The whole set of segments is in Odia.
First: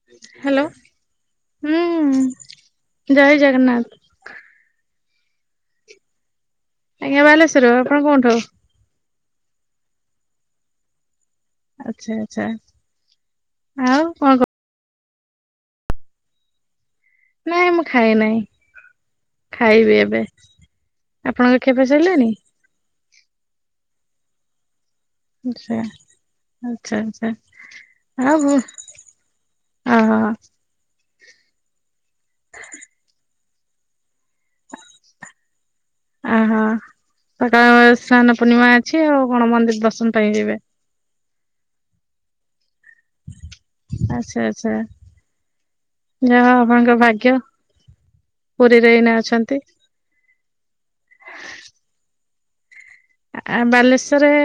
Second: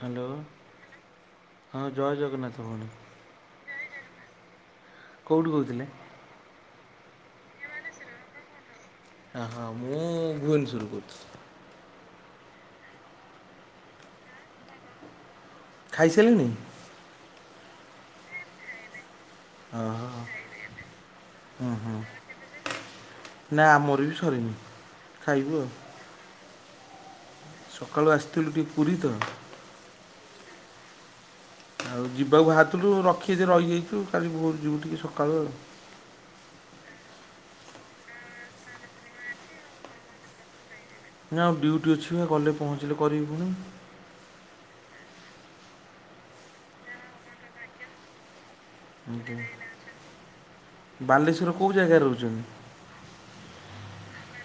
ହ୍ୟାଲୋ ହଁ ଜୟ ହୁଁ ଜଗନ୍ନାଥ ଭଉଣୀ ଜୟ ଜଗନ୍ନାଥ। କୋଉଠୁ କହୁଥିଲେ? ଆଜ୍ଞା ବାଲେଶ୍ୱର ଆପଣ କୋଉଠୁ? ଅ ହ ମୁଁ ଭୁବନେଶ୍ୱରୁ କହୁଥିଲି। ଆଚ୍ଛା ଆଚ୍ଛା ଆଉ କଣ କ ଖାଇସାଇଲେନି? ନାଇଁ ମୁଁ ଖାଇ ନାଇଁ। ଖାଇବି ଓହୋ ଏବେ ଆପଣଙ୍କ ହୁଁ ଖିଆ ପିଆ ହୁଁ ସରିଲାଣି? ନା ଆମର ବି ସରିନି। ଖାଇବୁ ଆଉ ଆଛା ଆଛା ଆଚ୍ଛା ସକାଳୁ ଆଉ ଆସିଥିଲୁ ବୁ ଟିକେ ପୁରୀ ତ ହ ହଁ। ଆଉ ଯିବାକୁ ବାହାରିଥିଲୁ ରଖିଦେ ରହିଯାଇଚୁ କାଲି ଭୋରୁ ଯିବୁ ଟିକେ ସକାଳୁ ଆଉ। ଅ ହ [inaudible] ସ୍ନାନ ପୂର୍ଣ୍ଣିମା ଅଛି ଆଉ କଣ ମନ୍ଦିର ଦର୍ଶନ ପାଇଁ ଯିବେ। ନା ଆଉ ଡ୍ୟୁଟି ଅଛିବା ଗଲେ ପହଞ୍ଚିଲେ କରିବି ଫୁଣି। ଆଛା ଆଛା। ଯାହା ହଉ ଆପଣଙ୍କ ଭାଗ୍ୟ ପୁରୀରେ ଏଇନା ଅଛନ୍ତି। ବାଲେଶ୍ୱର କୋଉ ଜାଗାରେ ରହୁଛନ୍ତି? ଆ ବାଲେଶ୍ଵରରେ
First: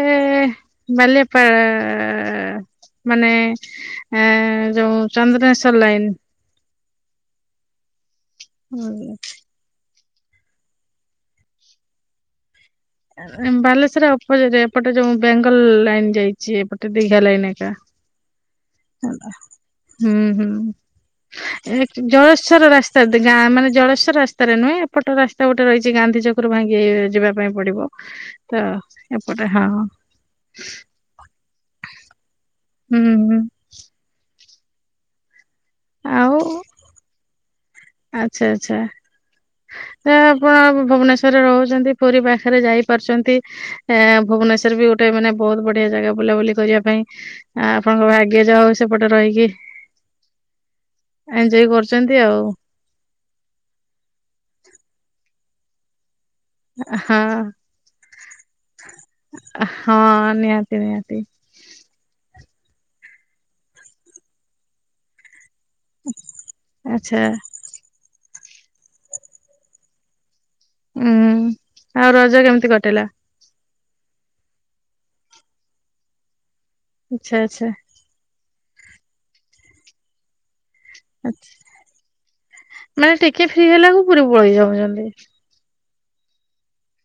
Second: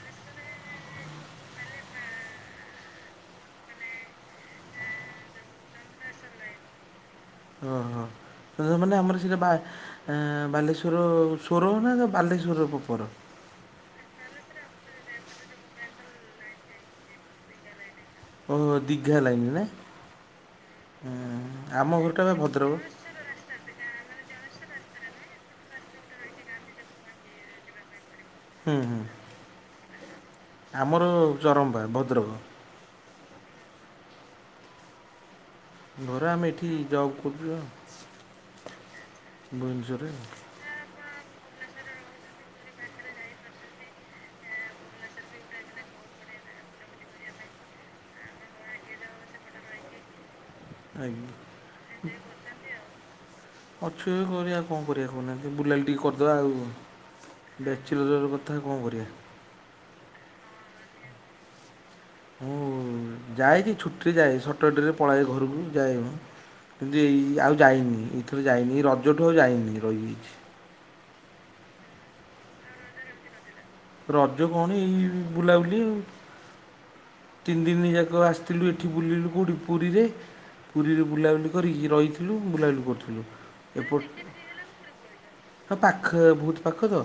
ବାଲିଆପାଳ ଅ ମାନେ ଏଁ ଯୋଉ ଚନ୍ଦ୍ରେଶ୍ଵର ଲାଇନ୍। ହଁ ହଁ। ମାନେ ଲାଇନ ଆମର ସେଇଟା ବା ବାଲେଶ୍ୱର ସ୍ୱର ନା ବାଲେଶ୍ୱର ପ୍ରପର? ବାଲେଶ୍ୱର ଅପୋରେ ଏପଟେ ଯୋଉ ବେଙ୍ଗଲ ଲାଇନ୍ ଯାଇଛି ଏପଟେ ଦିଘା ଲାଇନ୍ ଏକା। ଓହୋ ଦୀଘା ଲାଇନ ନାଇଁ। ହୁଁ ହୁଁ ଆମ ଘରଟା ବା ଜଳେସ୍ଵର ଭଦ୍ରକ। ରା ଗାଁ ମାନେ ଜଳେସ୍ୱର ରାସ୍ତାରେ ନୁହେଁ ଏପଟ ରାସ୍ତା ଗୋଟେ ରହିଛି ଗାନ୍ଧି ଛକରୁ ଭାଙ୍ଗି ଇ ଯିବା ପାଇଁ। ପଡିବ ତ ହୁଁ ଏପଟେ ହଁ ମୋର ଚରମ୍ପା ଭଦ୍ରକ ହୁଁ ହୁଁ। ଘରେ ଆଉ ଆମେ ଏଠି ଯବ କରଚୁ ଆଉ। ଭୁବନେଶ୍ୱରରେ ଜା ଆପ ଭୁବନେଶ୍ୱରରେ ରହୁଛନ୍ତି ପୁରୀ ପାଖରେ ଯାଇପାରୁଚନ୍ତି। ଏ ଭୁବନେଶ୍ଵର ବି ଗୋଟେ ମାନେ ବହୁତ ବଢିଆ ଜାଗା ବୁଲାବୁଲି କରିବା ପାଇଁ। ଆ ଆପଣଙ୍କ ଭାଗ୍ୟ ଯାହା ହଉ ସେପଟେ ରହିକି ଆଜ୍ଞା। ଏଞ୍ଜୟ କରୁଚନ୍ତି ଆଉ ଅଛୁ ଏବେ କରିବା କଣ କରିବା କହୁନାହାଁନ୍ତି ବୁଲାବୁଲି ଟିକେ କରିଦବା ଆଉ ହଁ। ବ୍ୟାଚଲରର କଥା ଆଉ କଣ କରିବା। ଅ ହଁ ନିହାତି ନିହାତି। ଯାଏଯେ ଛୁଟିରେ ଯାଏ ସଟରଡେରେ ପଳାଏ ଘରକୁ ଯାଏ କିନ୍ତୁ ଆଚ୍ଛା ଏଇ ଆଉ ଯାଇନି ଏଥରେ ଯାଇନି ରଜଠୁ ଆଉ ଯାଇନି ରହିିଯାଇଛି। ଉୁଁ ଆଉ ରଜ କେମିତି କଟିଲା? ରଜ କଣ ଏଇ ବୁଲାବୁଲି ଆଉ ଆଚ୍ଛା ତିନି ଆଚ୍ଛା ଦିନ ଯାକ ଆସିଥିଲୁ ଏଠି ବୁଲିଲୁ କଉଠି ପୁରୀରେ ପୁରୀରେ ବୁଲାବୁଲି ଆଛା କରିକି ରହିଥିଲୁ ବୁଲାବୁଲି ମାନେ କରୁଥିଲୁ ଟିକେ ଫ୍ରି ଏପ ହେଲାକୁ ପୁରୀ ପଳେଇ ଯାଉଛନ୍ତି ହଁ ପାଖ ବହୁତ ପାଖ ତ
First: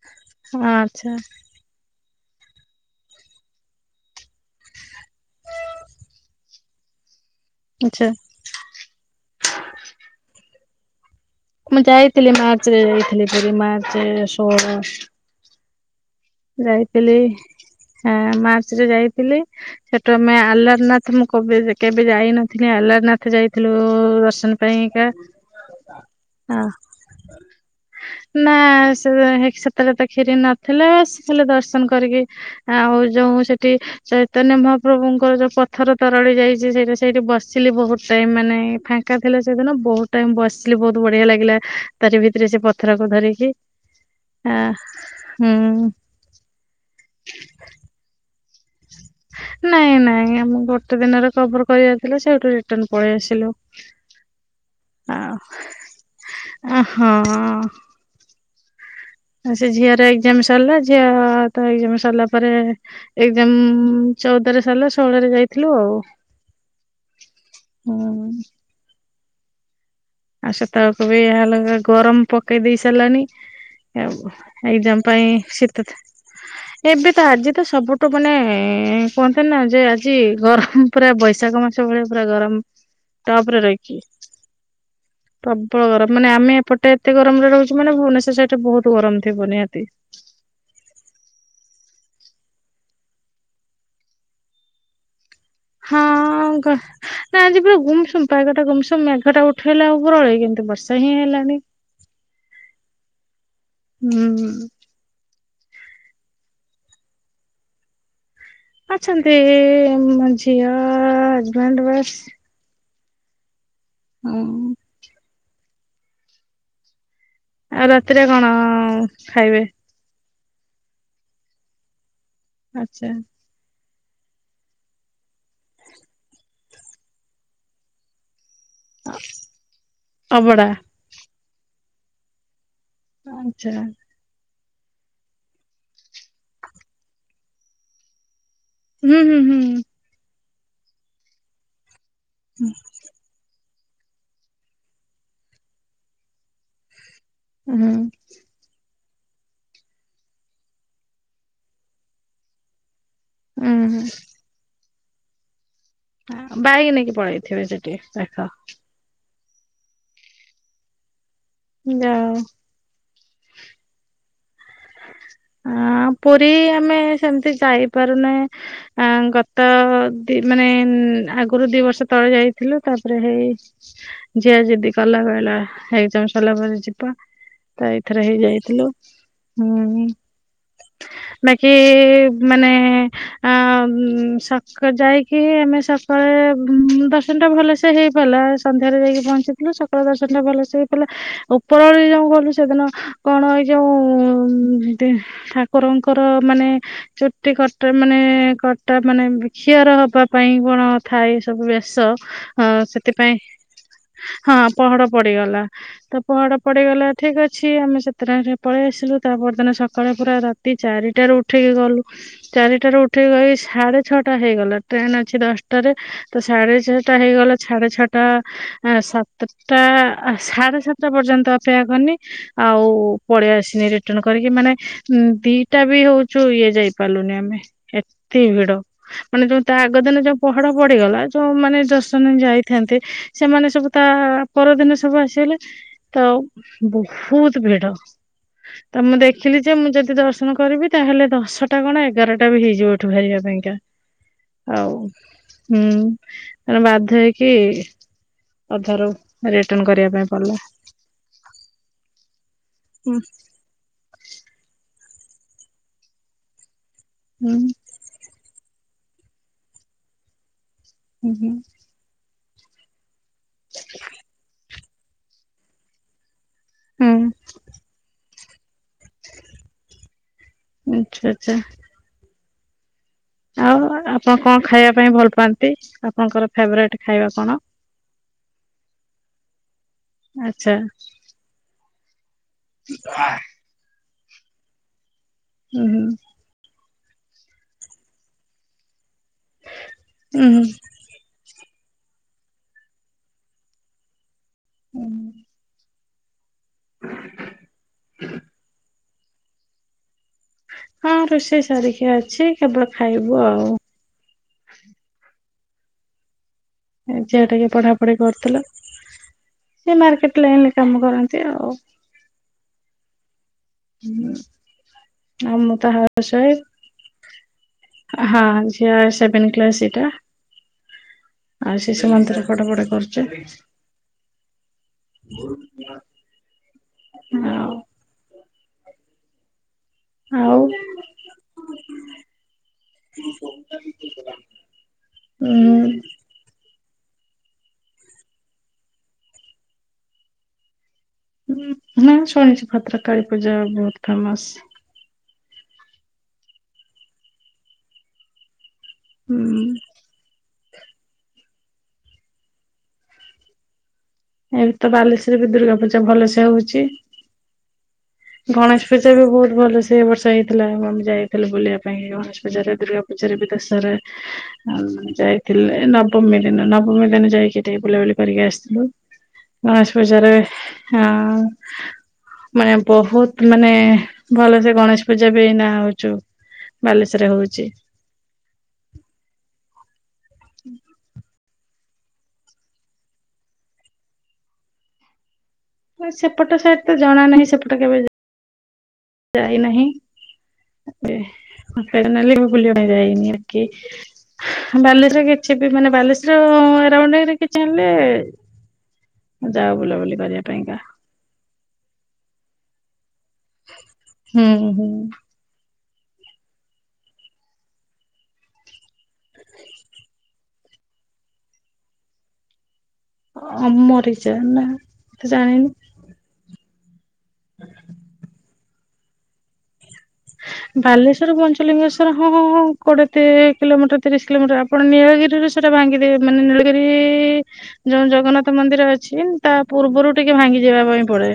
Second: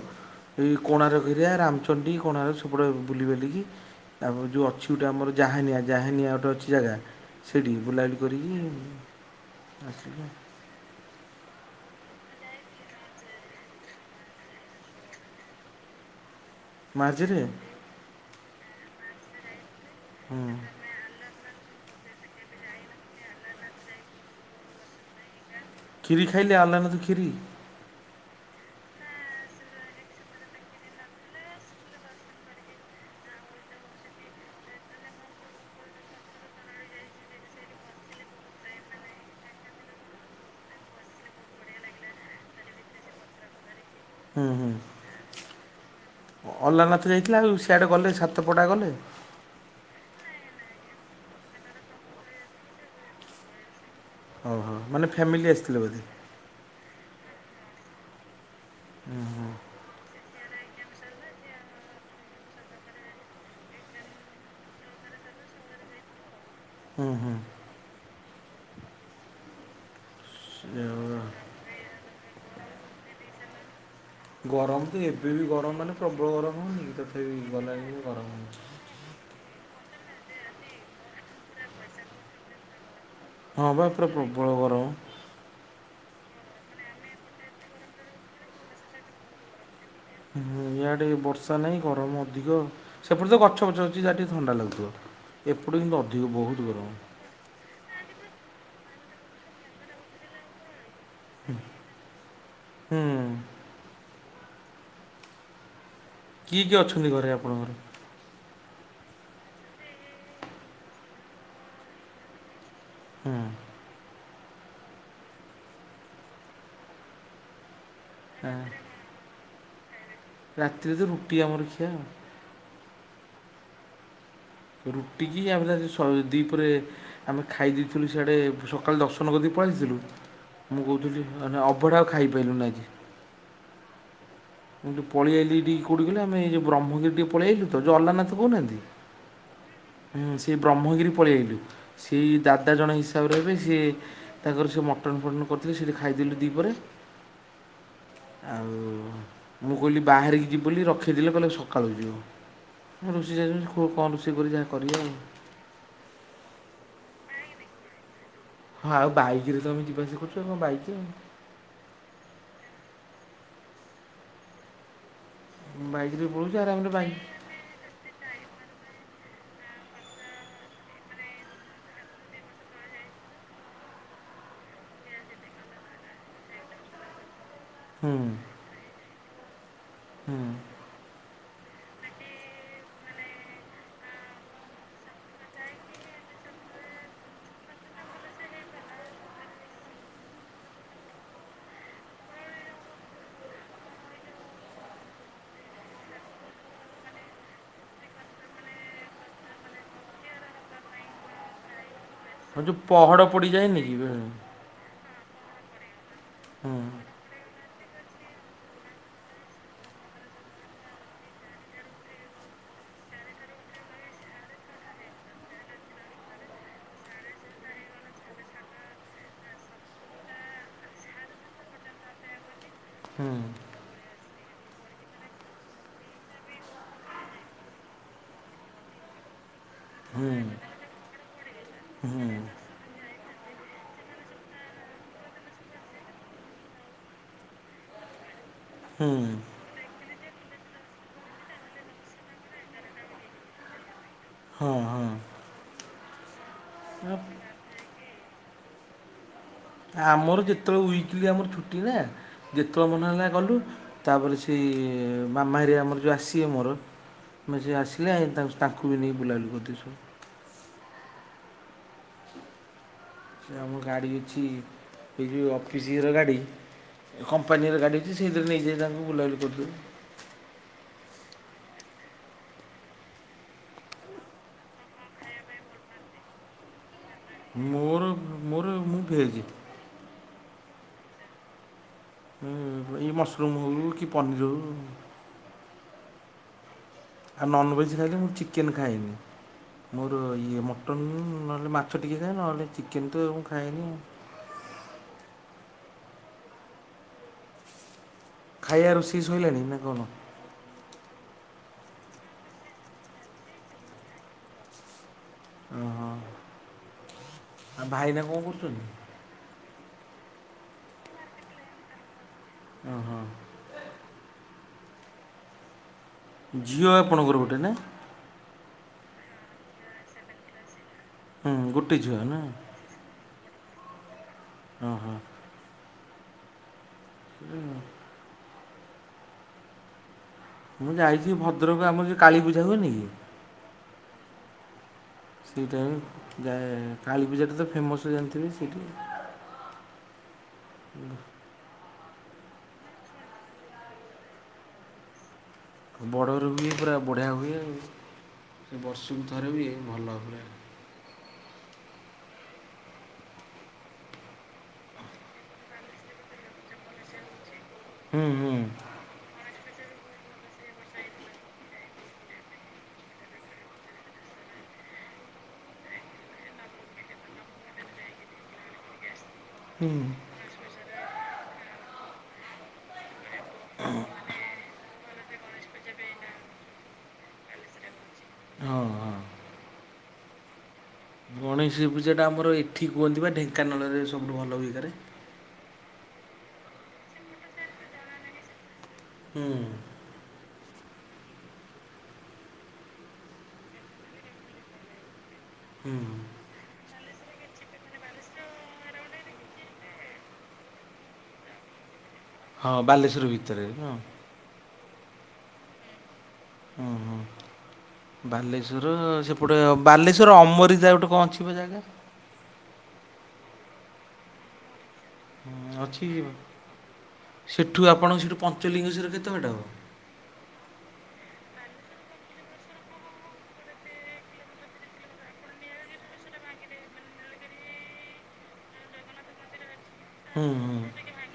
ହଁ ଏଇ ଆଚ୍ଛା କୋଣାର୍କ ଏରିଆ ରାମଚ ଚଣ୍ଡୀ କୋଣାର୍କ ସେପଟେ ବୁଲିିବାଲିକି ତାପରେ ଯଉ ଅଛି ଯଉଟା ଆମର ଜାହାନିଆ ଜାହାନିଆ ଗୋଟେ ଅଛି ଜାଗା ସେଇଠିକି ଆଚ୍ଛା। ବୁଲାବୁଲି କରିକି ହୁଁ। ମୁଁ ଯାଇଥିଲି ମାର୍ଚ୍ଚରେ ଯାଇଥିଲି ପୁରୀ ମାର୍ଚ୍ଚେ ଷୋଳ। ଯାଇଥିଲି, ମାର୍ଚ୍ଚରେ ହଁ ମାର୍ଚ୍ଚରେ ଯାଇଥିଲି ସେଠୁ ଆମେ ହୁଁ। ଆଲାରନାଥ ମୁଁ କବି କେବେ ଯାଇନଥିଲି ଆଲାରନାଥ ଯାଇ ଥିଲୁ ଦର୍ଶନ ପାଇଁକା। ଖିରି ଖାଇଲେ ଆ ଆଲାରନାଥ ଖିରି? ନା ସେ ସେତେଳତେ ଖିରି ନଥିଲେ, ସେ ଖାଲି ଦର୍ଶନ କରିକି ଆଉ ଯୋଉଁ ସେଠି ଚୈତନ୍ୟ ମହାପ୍ରଭୁଙ୍କର ଯୋଉ ପଥର ତରଳି ଯାଇଚି, ସେଇଟା ସେଇଠି ବସିଲି ବହୁତ ଟାଇମ ମାନେ ଫାଙ୍କ ଫାଙ୍କା ଥିଲା ସେଦିନ, ବହୁତ ଟାଇମ ବସିଲି ବହୁତ ବଢିଆ ଲାଗିଲା, ଆ ତାରି ଭିତରେ ସେ ପଥରକୁ ଧରିକି। [inaudible] ହଁ ହୁଁ। ଅଲାରନାଥ ଯାଇଥିଲେ ଆଉ ସିଆଡେ ଗଲେ ସାତ ସାତପଡ଼ା ଗଲେ? ନାଇଁ ନାଇଁ, ଆମକୁ ଗୋଟେ ଦିନରେ କଭର କରିବାର ଥିଲା ସେଇଠୁ ରିଟର୍ନ ପଳେଇ ଆସିଲୁ। ହଉ ହଉ। ମାନେ ଫ୍ୟାମିଲି ଆସିଥିଲେ ବୋଧେ? ଅ ହଁ। ହୁଁ ହୁଁ ଆଉ ସେ ଝିଅର ଏଗ୍ଜାମ ସରିଲା, ଝିଅର ତ ଏଗ୍ଜାମ ସରିଲା ପରେ ଏଗ୍ଜାମ ଚଉଦରେ ସରିଲା, ଷୋହଳରେ ଯାଇଥିଲୁ ଆଉ। ହୁଁ ହୁଁ ହୁଁ। ଆଉ ସେ ସେତବେଳକୁ ବି ଏହା ଲଗା ଗରମ ପକେଇ ଦେଇ ସାରିଲାଣି। ଆଉ ଗରମ ତ ଏଗ୍ଜାମ ଏବେ ପାଇଁ ବି ଗରମ ଶୀତ ମାନେ ତ, ପ୍ରବଳ ଗରମ ହେଉନି କି ଏବେ ତ ତଥାପି ଆଜି ତ ଗଲାଣି ବି ସବୁଠୁ ଗରମ ମାନେ ହେଉଛି କୁହନ୍ତି ନା ଯେ ଆଜି, ଗରମ ପୁରା ବୈଶାଖ ମାସ ଭଳିଆ ପୁରା ଗରମ। ଟପ ରେ ହଁ ବା ରହିଛି ପୁରା ପ୍ରବଳ ଗରମ। ପ୍ରବଳ ଗରମ। ମାନେ ଆମେ ଏପଟେ ଏତେ ଗରମରେ ରହୁଛୁ ମାନେ ଭୁବନେଶ୍ୱର ସାଇଟରେ ବହୁତ ଗରମ ଥିବ ନିହାତି। ଇଆଡେ ବି ବର୍ଷା ନାହିଁ ଗରମ ଅଧିକ। ସେପଟେ ତ ଗଛ ପଛ ଅଛି ଯାହା ଟିକେ ଥଣ୍ଡା ଲାଗୁଥିବ। ଏପଟେ କିନ୍ତୁ ଅଧିକ ହଁ ବହୁତ ଗ ଗରମ। ନା ଆଜି ପୁରା ଗୁମସୁମ, ପାଗଟା ଗୁମସୁମ ମେଘଟା ଉଠେଇଲା ଉପରଓଳି କିନ୍ତୁ ବର୍ଷା ହିଁ ହେଲାନି। ହୁଁ। ହୁଁ। କିଏ କିଏ ଅଛନ୍ତି ଘରେ ଆପଣଙ୍କର? ଅଛନ୍ତି, ଏ-ଏ-ଏଇ ମୋ ଝିଅ, ହଜବେଣ୍ଡ ବାସ। ହଁ। ହୁଁ। ଆଉ ରାତିରେ କଣ ଅ-ଅ ଖାଇବେ? ରାତିରେ ତ ରୁଟି ଆମର ଖିଆ ଆଉ। ଆଚ୍ଛା। ରୁଟି କିି ଆମର ଆଜି ସ ଦ୍ଵିପହରେ, ଆମେ ଖାଇ ଦେଇଥିଲୁ ସେଆଡ଼େ ସ ସକାଳେ ଦର୍ଶନ କରିଦେଇ ପଳାଇ ଆସିଥିଲୁ, ଅବଡା ମୁଁ କହୁଥିଲି ନା ଅବଢ଼ା ଆଉ ଖାଇପାଇଲୁନି ଆଜି। ଆଚ୍ଛା। ମୁଁ ଏଠୁ ପଳେଇ ଆଇଲି ଏଇଠି କୋଉଠିକି କହିଲେ, ଆମେ ଯୋଉ ବ୍ରହ୍ମଗିରି ଟିକେ ପଳେଇ ଆଇଲୁ ତ ଯୋଉ ଅଲାନନାଥ କହୁନାହାଁନ୍ତି? ହୁଁ-ହୁଁ-ହୁଁ। ହୁଁ, ସେ ବ୍ରହ୍ମଗିରି ପଳେଇ ଆଇଲୁ। ସେଇ ଦାଦା ଜଣେ ହିସା ହିସାବରେ ହେବେ, ସିଏ ତାଙ୍କର ସବୁ ମଟନ୍ ଫଟନ୍ କରିଥିଲେ, ସେଇଠି ଖାଇଦେଲୁ ଦ୍ଵିପହରେ ହୁଁ। ଆଉ ମୁଁ କହିଲି ବାହାରିକି ଯିବୁ ବୋଲି ରଖିଦେଲେ କହିଲେ ସକାଳୁକୁ ଯିବ। ମୁଁ ରୋଷେଇ ଜାଣିନି, ଉଁ କୁହ କଣ ରୋଷେଇ କରିବି, ଯାହା କରିବା ଆଉ? ଆ ବାଇକି ନେଇକି ପଳେଇ ଆଇଥିବେ ସେଠି ଦେଖ। ହଁ ଆଉ ବାଇକିରେ ତ ଆମେ ଯିବା ଆସିବା କରୁଛୁ, ଆଉ କଣ ବାଇକ ଆଉ। ଯାଅ। ଆ ବାଇକ୍ରେ ପୁରୀ ପଳଉଛି ଆରାମରେ ଆମେ ବାଇକ୍ ସେମିତି ଯାଇପାରୁନେ। ଆଁ ଗତ ଦି ମାନେ ଆଗରୁ ଦି ବର୍ଷ ତଳେ ଯାଇଥିଲୁ ତାପରେ ହେଇ ଝିଅ ଯିଦି କଲା କହିଲା ଏକ୍ଜାମ୍ ସରିଲା ପରେ ଯିବା। ତ ହୁଁ ଏଇଥର ହେଇ ଯାଇଥିଲୁ ହୁଁ। ହୁଁ। ବାକି ମାନେ ଆ ସକା ଯାଇକି ଆମେ ସକାଳେ ଦର୍ଶନ ଟା ଭଲସେ ହେଇପାରିଲା। ସନ୍ଧ୍ୟାରେ ଯାଇକି ପହଞ୍ଚିଥିଲୁ ସକାଳ ଦର୍ଶନ ଟା ଭଲସେ ହେଇଥିଲା ଉପରଓଳି ଯୋଉ ଗଲୁ ସେଦିନ କଣ ଏଇ ଯୋଉ ଠାକୁରଙ୍କର ମାନେ ଚୁଟି କଟା ମାନେ କଟା ମାନେ ଖିଅର ହବା ପାଇଁ କଣ ଥାଏ ସବୁ ବେଶ। ହଁ ଯୋଉ ପହଡ଼ ପଡ଼ିଯାଏନି କି [unintelligible] ପହଡ଼ ପଡ଼ିଗଲା ତ ପହଡ଼ ପଡ଼ିଗଲା ଠିକ୍ ଅଛି ଆମେ ସେତେଟାଇମ୍ ରେ ପଳେଇ ଆସିଲୁ। ତା ପରଦିନ ସକାଳେ ପୁରା ରାତି ଚାରିଟା ରେ ଉଠିକି ଗଲୁ। ଚାରିଟାରୁ ଉଠିକି [unintelligible] ସାଢ଼େ ଛଅଟା ହେଇଗଲା ଟ୍ରେନ୍ ଅଛି ଦଶଟାରେ। ତ ସାଢେ଼ ଛଅଟା ହେଇଗଲା ସାଢେ଼ ଛଅଟା ସାତଟା ସାଢେ଼ ସାତ [unintelligible] ପର୍ଯ୍ୟନ୍ତ ଅପେକ୍ଷା କଲି ଆଉ ହୁଁ ପଳେଇଆସିନି ରି ରିଟନ୍ କରିକି ମାନେ ଦିଟା ବି ହଉଛୁ ଇଏ ଯାଇପାରିଲୁନି ଆମେ। ଏତେ ଭିଡ଼। ମାନେ ଯୋଉ ତା ଆଗ ହୁଁ ଦିନ ହୁଁ ଯୋଉ ପହଡ଼ ପଡ଼ିଗଲା ଯୋଉମାନେ ହୁଁ ଦର୍ଶନ ରେ ଯାଇଥାନ୍ତେ ସେମାନେ ସବୁ ତା ପରଦିନ ସବୁ ଆସିଗଲେ ତ ବହୁତ୍ ଭିଡ଼। ତ ମୁଁ ହୁଁ ଦେଖିଲି ଯେ ମୁଁ ଯଦି ଦର୍ଶନ କରିବି ତାହେଲେ ଦଶଟା କଣ ଏଗାରଟା ବି ହେଇଯିବ ଏଠୁ ବାହାରିବା ପାଇଁ କା। ହଁ ଆଉ ହଁ ହୁଁ ତାପରେ ବାଧ୍ୟ ହେଇକି ଅଧାରୁ ରିଟର୍ଣ କରିବା ପାଇଁ ଆମର ପଡିଲା ଯେତେବେଳେ ୱିକିଲି ଆମର ଛୁଟି ନା ଯେତେବେଳେ ହୁଁ ମନହେଲା ଗଲୁ। ତାପରେ ସେ ମାମା ହେରିକା ଆମର ଯୋଉ ଆସିବେ ମୋର ହୁଁ ଆମେ ସେ ଆସିଲେ ତାଙ୍କ ତାଙ୍କୁ ବି ନେଇ ବୁଲାବୁଲି କରିଦେଇଛୁ। ହୁଁ ହୁଁ। ସେ ଆମ ଗାଡ଼ି ଅଛି ଏ ଯୋଉ ଅଫିସ୍ ର ଗାଡ଼ି ହୁଁ କମ୍ପାନୀର ଗାଡ଼ି ସେ ସେଇଥିରେ ନେଇଯାଇ ତାଙ୍କୁ ବୁଲାବୁଲି କରିଦେଲୁ। ଆଚ୍ଛା ଆଚ୍ଛା। ଆଉ ଆପଣ କଣ ଖାଇବା ପାଇଁ ଭଲ ପାଆନ୍ତି ଆପଣଙ୍କର ଫେଭରେଟ୍? ମୋର ମୋର ମୁଁ ଭେଜି ଆଚ୍ଛା। ଏଇ ମସରୁମ୍ ହଉ କି ପନିର୍ ହଉ ହୁଁ ହୁଁ। ଆଉ ନନଭେଜ୍ ଖାଇଲେ ମୁଁ ଚିକେନ୍ ଖାଏନି ମୋର ଉଁ ଇଏ ମ ମଟନ୍ ନହେଲେ ମାଛ ଟିକେ ଖାଏ ନହେଲେ ଚିକେନ୍ ତ ମୁଁ ଖାଏନି। ହୁଁ। ହ [inaudible] ଖାଇବା ରୋଷେଇ ସଇଲାଣି ନା କଣ? ହଁ ରୋଷେଇ ସାରିକି ଅଛି କେବଳ ଖାଇବୁ ଆଉ। ଓ ହୋ। ଝିଅ ଟିକେ ପଢ଼ାପଢ଼ି କରୁଥିଲା କରୁଛନ୍ତି ସେ ମାର୍କେଟ ଲାଇନ୍ ରେ କାମ କରନ୍ତି ଆଉ। ଓ ହୋ। ହୁଁ ଆଉ ମୁଁ ତା ହା ଝିଅ ଆପଣଙ୍କର ଗୋଟେ ନା? ହଁ ଝିଅ ସେଭେନ୍ କ୍ଲାସ୍ ଏଇଟା। ହୁଁ ଆଉ ଗୋଟେ ଶିଶୁ ଝିଅ ନା ମନ୍ଦିର ପଢ଼ାପଢ଼ି କରୁଛି। ହଁ ହଁ। ଆଉ। ଆଉ ମୁଁ ଯାଇଛି ଭଦ୍ରକ ଆମର ଯୋଉଁ କାଳୀପୂଜା ହୁଏନି କି। ସେଇ ଉଁ ଟାଇମ ଯାଏ କାଳୀପୂଜାଟା ତ ଫେମସ ହୁଏ। ଜାଣିଥିବେ ସେଇଠି। ହଁ ଶୁଣିଛି ଭଦ୍ରକ କାଳୀପୂଜା ବହୁତ ଫେମସ। ବଡରେ ହୁଏ ପୁରା ବଢିଆ ହୁଏ। ଆଉ ସେ ବର୍ଷକୁ ଥରେ ହୁଁ ହୁଏ ଭଲ ହୁଏ। ଏବେ ତ ବାଲେଶ୍ଵରରେ ବି ଦୁର୍ଗାପୂଜା ଭଲସେ ହଉଛି। ହୁଁ ହୁଁ ଗଣେଶ ପୂଜା ବି ବହୁତ ଭଲ ସେ ବର୍ଷ ହେଇଥିଲା। ଆମେ ଯାଇଥିଲୁ ବୁଲିବା ପାଇଁ। ଗଣେଶ ପୂଜାରେ ଦୁର୍ଗା ପୂଜାରେ ବି ଦଶହରା ଯାଇଥିଲେ ନବମୀ ଦିନ ନବମୀ ଦିନ ଯାଇକି ଟିକେ ବୁଲା ବୁଲି କରିକି ଆସିଥିଲୁ। ହୁଁ ଗଣେଶ ପୂଜାରେ ହଁ। ମାନେ ବହୁତ ମାନେ ଭଲସେ ଗଣେଶ ପୂଜା ବି ନା ହଉଛୁ। ବାଲେଶ୍ୱରେ ହଉଛି। ହଁ ହଁ। ଗଣେଶ ପୂଜାଟା ଆମର ଏଠି କୁହନ୍ତି ବା ଢେଙ୍କାନାଳରେ ସବୁଠୁ ଭଲ ହୋଇକାରେ। ସେପଟ ସାଇଟରେ ତ ଜଣା ନାହିଁ। ସେପଟ କେବେ ହୁଁ ଯାଇନାହିଁ ମ ନେଲେ ବୁଲିିବା ପାଇଁ ଯାଇନିକି। ବାଲେଶ୍ୱର କିଛି ବି ମାନେ ହୁଁ। ବାଲେଶର କିଛି ଆଣିଲେ। ଯାଉ ବୁଲାବୁଲି କରିବା ପାଇଁକା। ହଁ ବାଲେଶ୍ୱର ଭିତରେ ହଁ। ହୁଁ ହୁଁ। ହୁଁ ହୁଁ। ବାଲେଶ୍ୱର ସେପଟେ ବାଲେଶ୍ୱର ଅମରିଦା ଗୋଟେ କଣ ଅଛିି ପା ଜାଗା। ଅମରିଚା ନା ଜାଣିନି। ପଛିି ଯିବ ସେଠୁ ଆପଣଙ୍କ ସେଠୁ ପଞ୍ଚଲିଙ୍ଗେଶ୍ୱର କେତେ ବାଟ ହେବ। ବାଲେଶ୍ୱର ପଞ୍ଚଲିଙ୍ଗେଶ୍ଵର ହଁ କୋଡିଏ କିଲୋମିଟର ତିରିଶ କିଲୋମିଟର। ଆପଣ ନୀଳଗିରିରେ ସେଟା ଭାଙ୍ଗିଦେବେ। ମାନେ ନୀଳଗିରି ଯୋଉ ଜଗନ୍ନାଥ ମନ୍ଦିର ଅଛି। ତା ପୂର୍ବରୁ ଟିକେ ହୁଁ ଭାଙ୍ଗି ହୁଁ। ଯିବା ପାଇଁ ପଡେ।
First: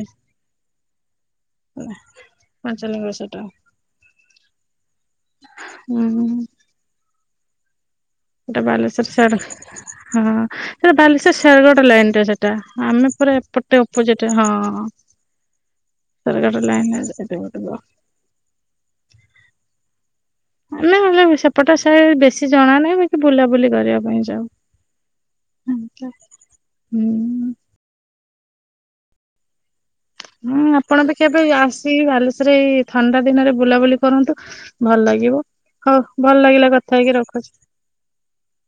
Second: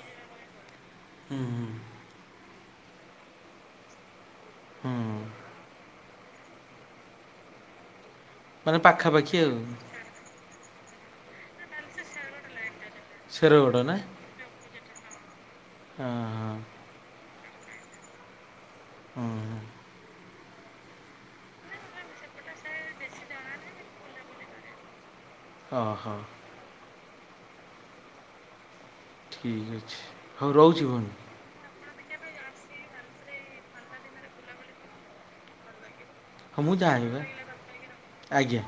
ହୁଁ ହୁଁ ହେ [unintelligible] ହୁଁ ହୁଁ। ସେଟା ମାନେ ବାଲେଶ୍ୱର ପାଖାପାଖି ସାର୍। ଆଉ। ହଁ ସେଟା ବାଲେଶ୍ଵର ଶରଗଡ ଲାଇନରେ ସେଟା। ଆମେ ପୁରା ଶେରଗଡ଼ ଏପଟେ ନା ଅପୋଜିଟ ହଁ ହଁ [unintelligible] ହଁ। ଆମେ ହେଲେ ସେପଟା ସେ ବେଶୀ ଜଣା ନାହିଁ। ବାକି ବୁଲାବୁଲି କରିବା ପାଇଁ ଯାଉ। ହଁ ହଁ ହୁଁ। ଠିକ୍ ଅଛି। ହଉ ହୁଁ ରହୁଛି ଆପଣ ଭଉଣୀ ପାଖେ ଆସିିକି ବାଲେଶ୍ୱରରେ ଏଇ ଥଣ୍ଡା ଦିନରେ ବୁଲାବୁଲି କରନ୍ତୁ। ଭଲ ଲାଗିବ। ହଉ ଭଲ ହଁ ଲାଗିଲା ମୁଁ କଥା ଯାଏ ହେଇକି ଏବେ ରଖୁଛୁ। ଆଜ୍ଞା।